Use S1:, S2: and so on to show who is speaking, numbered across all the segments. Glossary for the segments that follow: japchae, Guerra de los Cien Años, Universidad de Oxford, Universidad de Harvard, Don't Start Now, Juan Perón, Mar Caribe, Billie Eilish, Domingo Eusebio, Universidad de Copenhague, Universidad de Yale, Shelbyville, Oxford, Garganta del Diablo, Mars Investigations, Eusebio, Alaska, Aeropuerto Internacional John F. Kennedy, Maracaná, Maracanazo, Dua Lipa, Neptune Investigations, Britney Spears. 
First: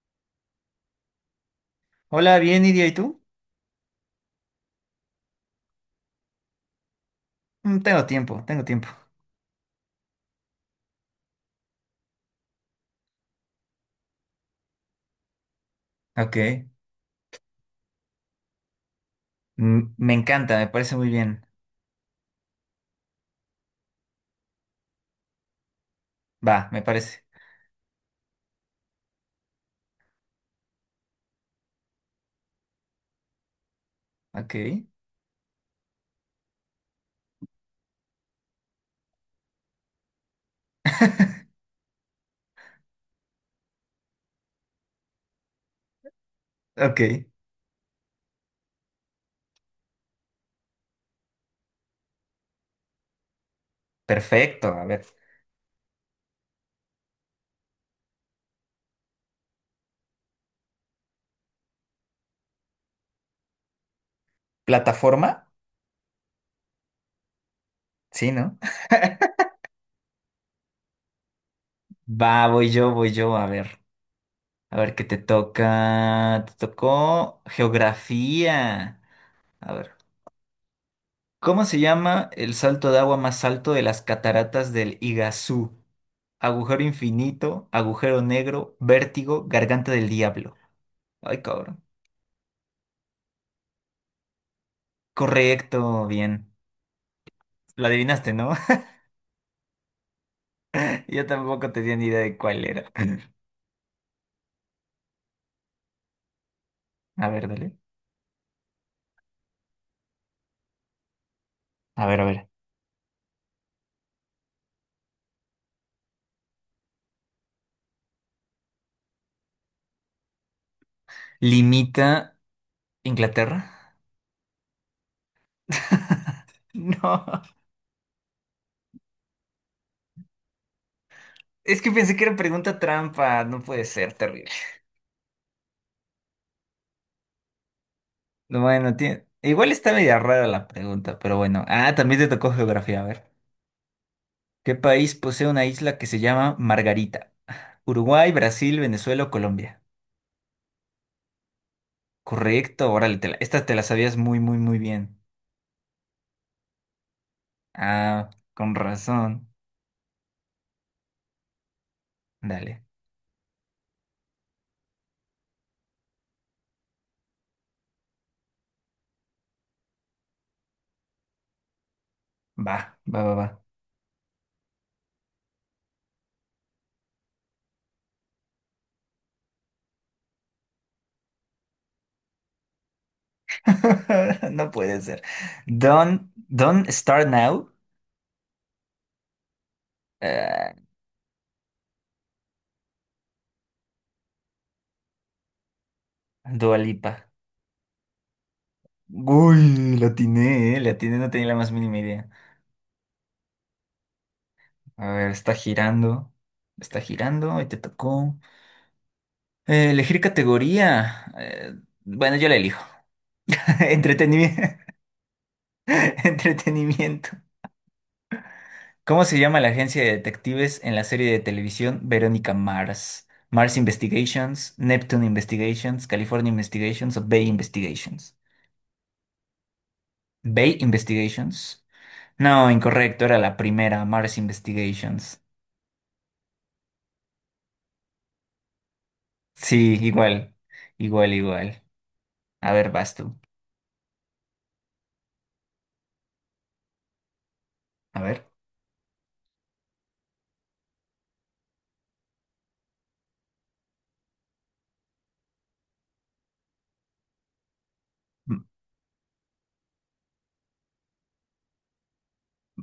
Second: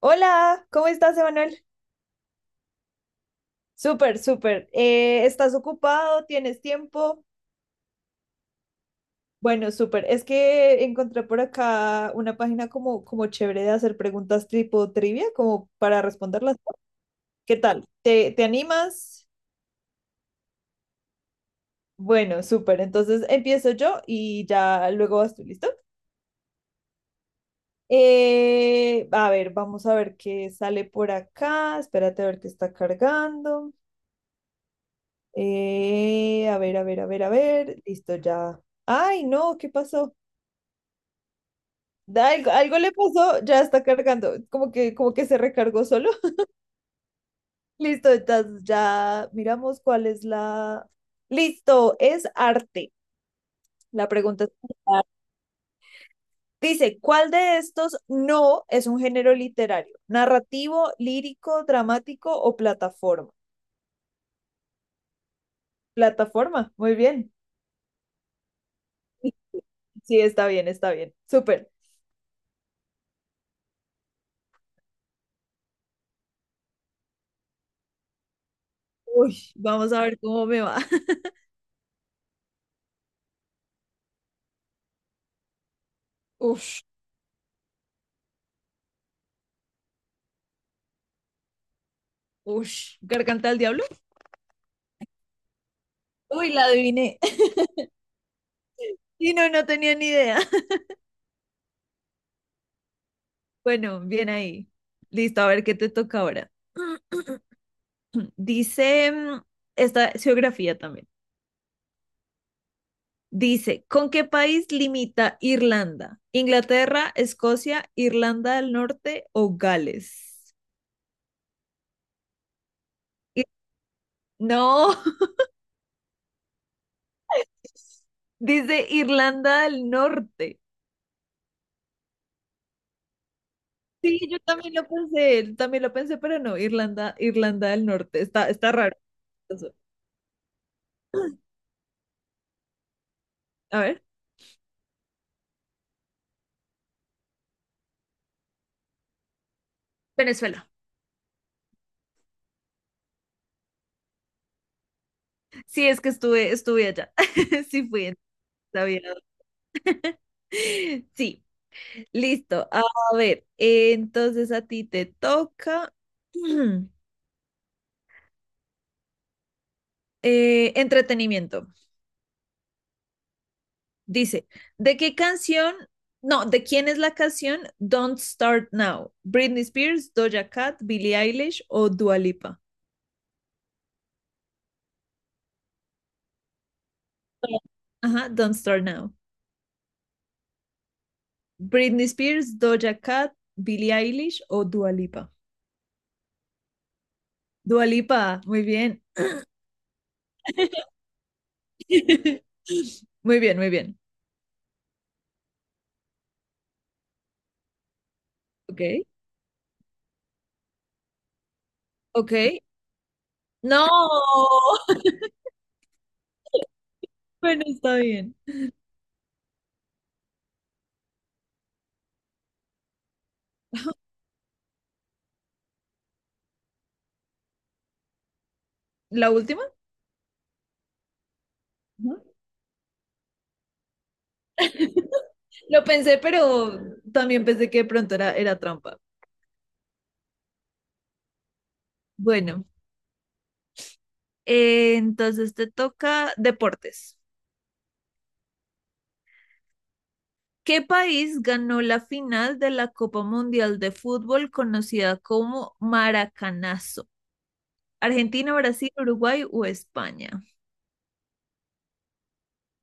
S1: Hola, ¿cómo estás, Emanuel?
S2: Hola, bien, Iria, ¿y tú?
S1: Súper, súper. ¿Estás ocupado? ¿Tienes tiempo?
S2: Mm, tengo tiempo, tengo tiempo.
S1: Bueno, súper. Es que encontré por acá una página como chévere de hacer preguntas tipo trivia, como para responderlas.
S2: Ok.
S1: ¿Qué tal? ¿Te animas?
S2: Me encanta, me parece muy bien.
S1: Bueno, súper. Entonces empiezo yo y ya luego vas tú, ¿listo?
S2: Va, me parece.
S1: A ver, vamos a ver qué sale por acá. Espérate a ver qué está cargando.
S2: Ok.
S1: A ver, a ver, a ver, a ver. Listo, ya. Ay, no, ¿qué pasó? Algo le pasó, ya está cargando. Como que se recargó solo.
S2: Ok.
S1: Listo, entonces ya miramos cuál es la. Listo, es arte. La pregunta es
S2: Perfecto, a ver.
S1: arte. Dice, ¿cuál de estos no es un género literario? ¿Narrativo, lírico, dramático o plataforma?
S2: ¿Plataforma?
S1: Plataforma, muy bien.
S2: Sí, ¿no?
S1: Sí, está bien, está bien. Súper.
S2: Va, voy yo, a ver. A ver qué te toca. Te tocó geografía.
S1: Uy,
S2: A ver.
S1: vamos a ver cómo me va.
S2: ¿Cómo se llama el salto de agua más alto de las cataratas del Iguazú? Agujero
S1: Uf.
S2: infinito, agujero negro, vértigo, garganta del diablo. Ay, cabrón.
S1: Ush, ¿Garganta del Diablo?
S2: Correcto,
S1: Uy,
S2: bien.
S1: la adiviné.
S2: La adivinaste, ¿no?
S1: Sí, no, no tenía ni idea.
S2: Yo tampoco tenía ni idea de cuál era.
S1: Bueno, bien ahí. Listo, a ver qué te toca ahora.
S2: A ver, dale.
S1: Dice, esta es geografía también.
S2: A ver, a ver.
S1: Dice, ¿con qué país limita Irlanda? ¿Inglaterra, Escocia, Irlanda del Norte o Gales?
S2: ¿Limita
S1: Ir-
S2: Inglaterra?
S1: No,
S2: No.
S1: dice Irlanda del Norte.
S2: Es que pensé que era pregunta trampa. No puede ser,
S1: Sí, yo
S2: terrible.
S1: también lo pensé, pero no, Irlanda, Irlanda del Norte, está, está
S2: Bueno,
S1: raro.
S2: igual
S1: Eso.
S2: está media rara la pregunta, pero bueno. Ah, también te tocó geografía. A ver.
S1: A ver,
S2: ¿Qué país posee una isla que se llama Margarita? Uruguay, Brasil, Venezuela o Colombia.
S1: Venezuela.
S2: Correcto, órale, esta te la sabías muy, muy, muy bien.
S1: Sí, es que estuve, estuve allá. Sí, fui,
S2: Ah,
S1: entonces
S2: con
S1: sabía.
S2: razón.
S1: Sí, listo. A
S2: Dale.
S1: ver, entonces a ti te toca entretenimiento.
S2: Va, va, va, va.
S1: Dice, ¿de qué canción? No, ¿de quién es la canción Don't Start Now? ¿Britney Spears, Doja Cat, Billie Eilish o Dua Lipa?
S2: No puede ser. Don, Don Start Now,
S1: Ajá, Don't Start Now.
S2: eh,
S1: Britney Spears, Doja Cat, Billie Eilish o Dua Lipa.
S2: Dua Lipa.
S1: Dua Lipa, muy bien.
S2: Uy, la atiné, no tenía la más mínima idea.
S1: Muy bien, muy bien.
S2: A ver, está girando y te tocó.
S1: Ok,
S2: Elegir categoría. Bueno, yo la
S1: ok.
S2: elijo.
S1: No,
S2: Entretenimiento. Entretenimiento.
S1: bueno, está bien.
S2: ¿Cómo se llama la agencia de detectives en la serie de televisión Verónica Mars? Mars Investigations, Neptune Investigations, California Investigations o Bay Investigations.
S1: ¿La última?
S2: Bay Investigations.
S1: Ajá.
S2: No, incorrecto, era la primera, Mars Investigations.
S1: Lo pensé, pero también pensé que de pronto era trampa.
S2: Sí, igual, igual, igual.
S1: Bueno,
S2: A ver, vas tú.
S1: entonces te toca deportes.
S2: A ver.
S1: ¿Qué país ganó la final de la Copa Mundial de Fútbol conocida como Maracanazo? Argentina,
S2: M-
S1: Brasil, Uruguay o España.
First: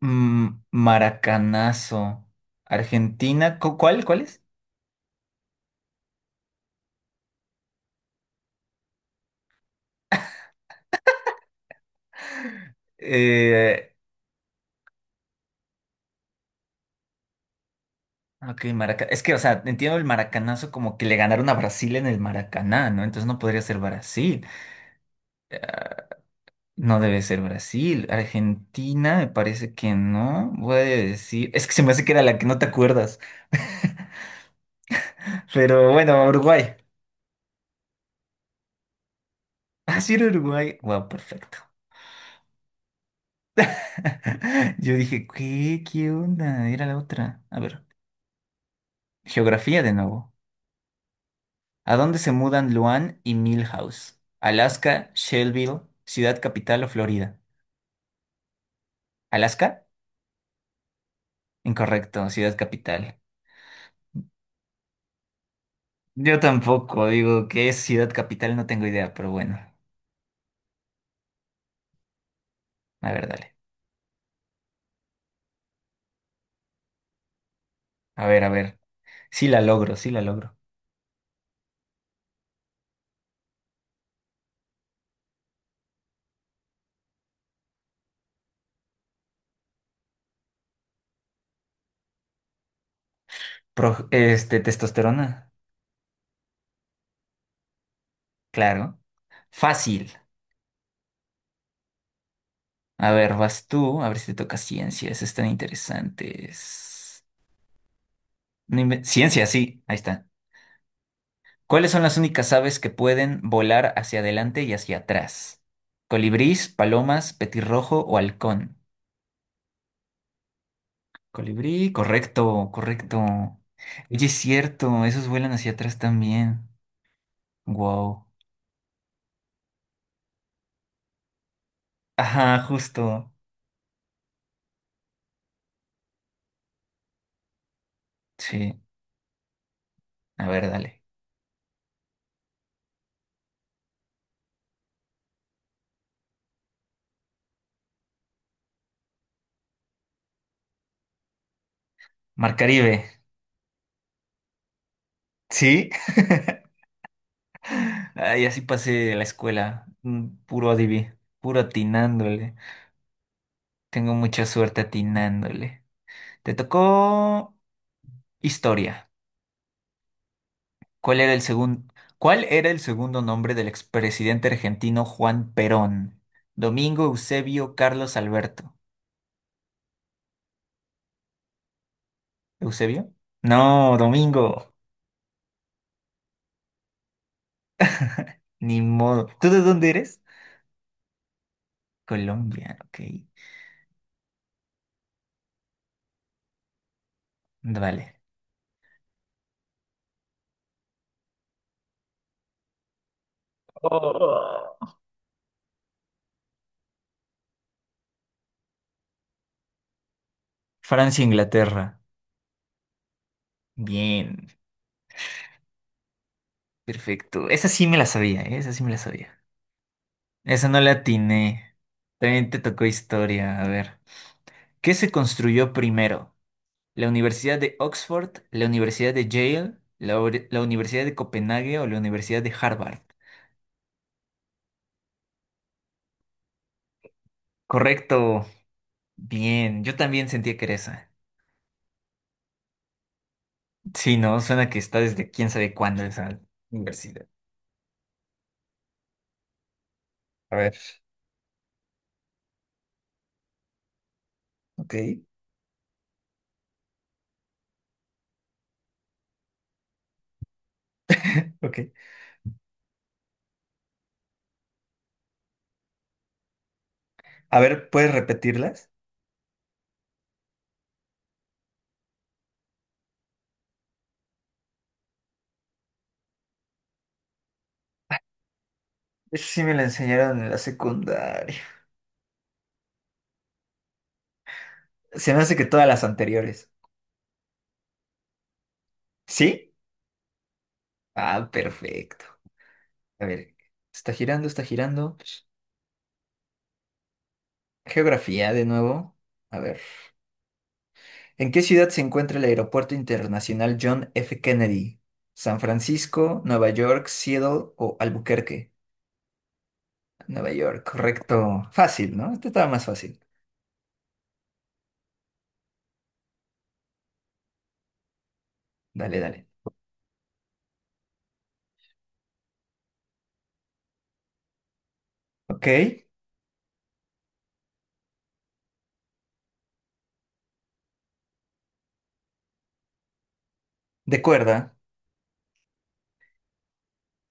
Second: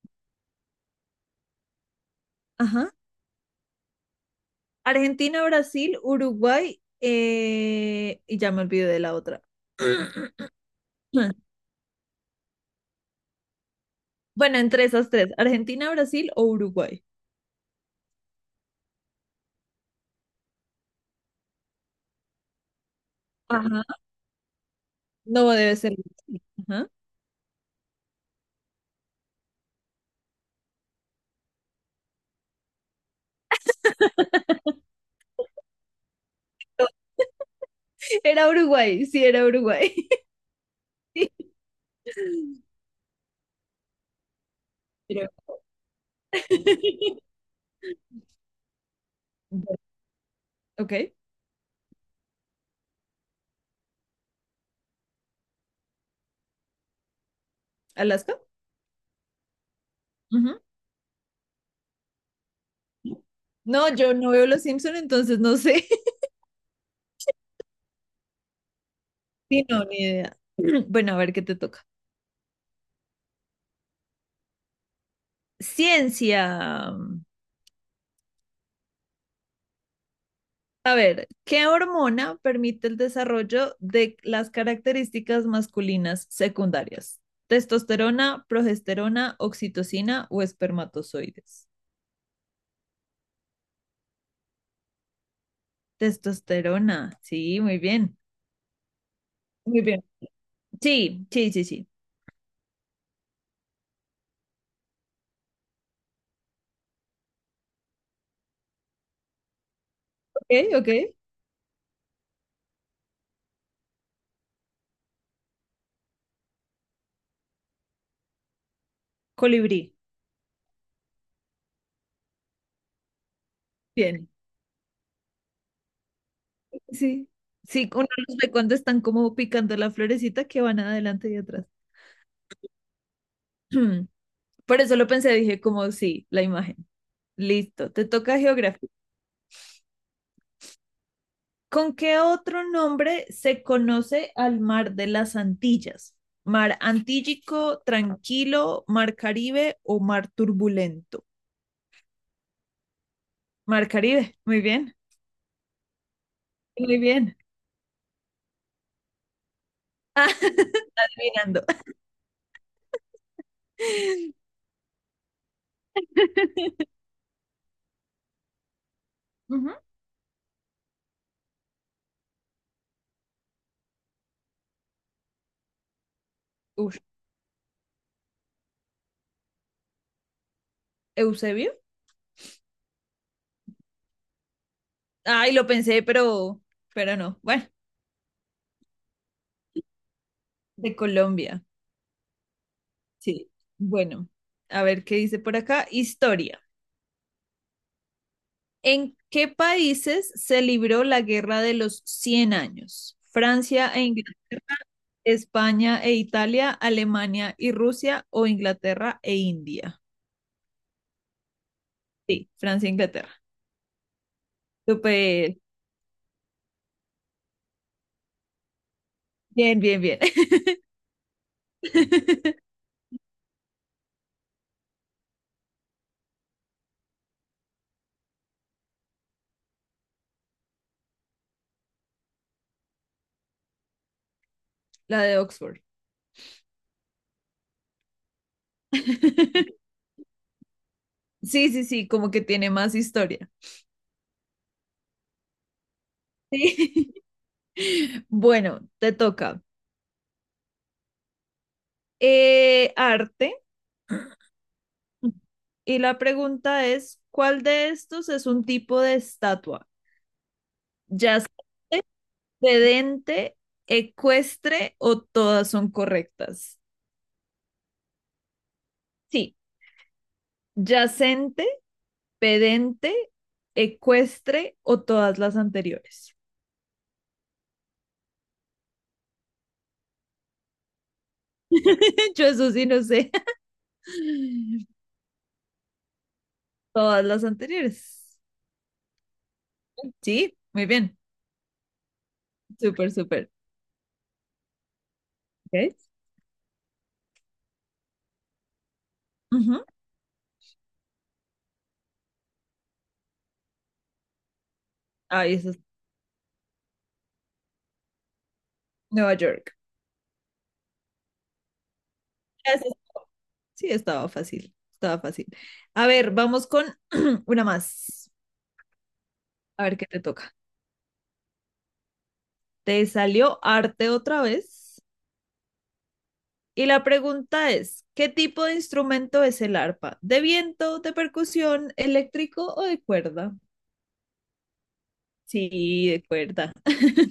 S2: Maracanazo.
S1: Ajá.
S2: Argentina, ¿cuál? ¿Cuál es?
S1: Argentina, Brasil, Uruguay y ya me olvidé de la otra.
S2: Eh,
S1: Bueno, entre esas tres, Argentina, Brasil o Uruguay.
S2: Ah, ok, es que, o sea, entiendo el maracanazo como que le ganaron a Brasil en el Maracaná, ¿no? Entonces no podría ser
S1: Ajá.
S2: Brasil.
S1: No debe
S2: Eh,
S1: ser. Brasil. Ajá.
S2: No debe ser Brasil. Argentina, me parece que no. Voy a decir. Es que se me hace que era la que no te acuerdas. Pero bueno, Uruguay.
S1: Era Uruguay, sí, era Uruguay.
S2: Ah, sí, era Uruguay. Wow, perfecto. Yo dije,
S1: Pero-
S2: ¿qué? ¿Qué onda? Era la otra. A ver. Geografía de nuevo.
S1: Ok,
S2: ¿A dónde se mudan Luan y Milhouse? ¿Alaska, Shelbyville, Ciudad Capital o Florida?
S1: Alaska.
S2: ¿Alaska?
S1: Ujú.
S2: Incorrecto, ciudad capital.
S1: No, yo no veo Los Simpson, entonces no sé.
S2: Yo tampoco, digo, ¿qué es ciudad capital? No tengo idea, pero bueno,
S1: Sí, no, ni idea. Bueno, a ver qué te toca.
S2: a ver, dale.
S1: Ciencia.
S2: A ver, a ver. Sí la logro, sí la logro.
S1: A ver, ¿qué hormona permite el desarrollo de las características masculinas secundarias? ¿Testosterona, progesterona, oxitocina o espermatozoides?
S2: Testosterona,
S1: Testosterona. Sí, muy bien.
S2: claro.
S1: Muy bien.
S2: Fácil.
S1: Sí, sí, sí, sí.
S2: A ver, vas tú, a ver si te toca ciencias, están interesantes. No inven- Ciencia, sí, ahí está.
S1: Ok, ok.
S2: ¿Cuáles son las únicas aves que pueden volar hacia adelante y hacia atrás? ¿Colibrís, palomas, petirrojo o halcón?
S1: Colibrí.
S2: Colibrí, correcto, correcto. Oye,
S1: Bien.
S2: es cierto, esos vuelan hacia atrás también.
S1: Sí, sí, uno
S2: Wow.
S1: los ve cuando están como picando la florecita que van adelante y atrás.
S2: Ajá, justo.
S1: Por eso lo pensé, dije como sí, la imagen. Listo, te toca
S2: Sí,
S1: geografía.
S2: a ver, dale.
S1: ¿Con qué otro nombre se conoce al mar de las Antillas? ¿Mar Antillico, Tranquilo, Mar Caribe o Mar Turbulento?
S2: Mar Caribe,
S1: Mar Caribe, muy bien,
S2: ¿sí?
S1: muy bien.
S2: Ay, así pasé la escuela.
S1: Ah,
S2: Puro puro
S1: adivinando.
S2: atinándole. Tengo mucha suerte atinándole. Te tocó historia.
S1: Ujú.
S2: ¿Cuál era el segundo, ¿cuál era el segundo nombre del expresidente argentino Juan Perón?
S1: Ush,
S2: Domingo Eusebio Carlos Alberto.
S1: Eusebio.
S2: ¿Eusebio? No, Domingo.
S1: Ay, lo pensé, pero no. Bueno,
S2: Ni modo. ¿Tú de dónde eres?
S1: de Colombia.
S2: Colombia, ok.
S1: Sí. Bueno, a ver qué dice por acá. Historia.
S2: Vale.
S1: ¿En qué países se libró la Guerra de los Cien años? ¿Francia e Inglaterra,
S2: Oh.
S1: España e Italia, Alemania y Rusia o Inglaterra e India?
S2: Francia, Inglaterra.
S1: Sí, Francia e Inglaterra.
S2: Bien,
S1: Súper.
S2: perfecto. Esa sí me la sabía, ¿eh? Esa sí me la sabía.
S1: Bien, bien, bien.
S2: Esa no la atiné. También te tocó historia. A ver. ¿Qué se construyó primero? ¿La Universidad de Oxford, la Universidad de Yale, la Universidad de Copenhague o la Universidad de Harvard?
S1: La de Oxford.
S2: Correcto. Bien, yo también sentía que era esa.
S1: Sí, sí, sí, como que tiene más historia.
S2: Sí, no, suena que está desde quién sabe cuándo esa
S1: Sí.
S2: universidad.
S1: Bueno, te toca.
S2: A ver,
S1: Arte.
S2: ok,
S1: Y la pregunta es, ¿cuál de estos es un tipo de estatua? ¿Yacente,
S2: ok.
S1: sedente, ecuestre o todas son correctas?
S2: A ver, ¿puedes repetirlas?
S1: Sí, yacente, pedente, ecuestre o todas las anteriores.
S2: Eso sí me la enseñaron en la secundaria.
S1: Yo eso sí no sé.
S2: Se me hace que todas las anteriores.
S1: Todas las anteriores.
S2: ¿Sí?
S1: Sí, muy bien.
S2: Ah, perfecto.
S1: Súper,
S2: A
S1: súper.
S2: ver, está girando, está girando.
S1: ¿Ok?
S2: Geografía de nuevo. A ver.
S1: Ujú.
S2: ¿En qué ciudad se encuentra el Aeropuerto Internacional John F. Kennedy?
S1: Ahí
S2: ¿San
S1: eso es
S2: Francisco, Nueva York, Seattle o Albuquerque?
S1: Nueva York.
S2: Nueva York, correcto. Fácil, ¿no? Este estaba más
S1: Gracias.
S2: fácil.
S1: Sí, estaba fácil, estaba fácil. A ver, vamos con una más.
S2: Dale, dale.
S1: A ver qué te toca. Te salió arte otra vez.
S2: Ok,
S1: Y la pregunta es, ¿qué tipo de instrumento es el arpa? ¿De viento, de percusión, eléctrico o de cuerda?
S2: de cuerda.
S1: Sí, de cuerda.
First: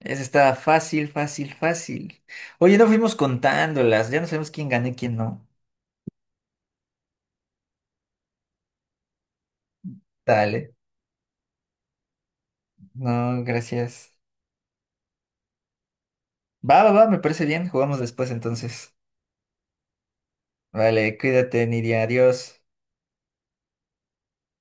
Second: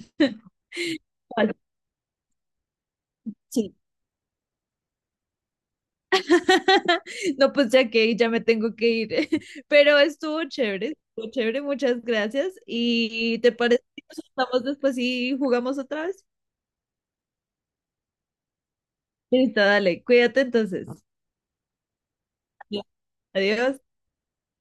S2: Esa está fácil, fácil,
S1: Vale,
S2: fácil. Oye, no fuimos
S1: sí.
S2: contándolas, ya no sabemos quién gana y quién no.
S1: No, pues ya que ya me tengo que ir. Pero
S2: Dale.
S1: estuvo chévere, muchas gracias. ¿Y
S2: No,
S1: te parece que
S2: gracias.
S1: nos estamos después y jugamos otra vez?
S2: Va, va, va, me parece bien. Jugamos después entonces.
S1: Listo, dale, cuídate entonces.
S2: Vale, cuídate, Nidia. Adiós.
S1: Adiós.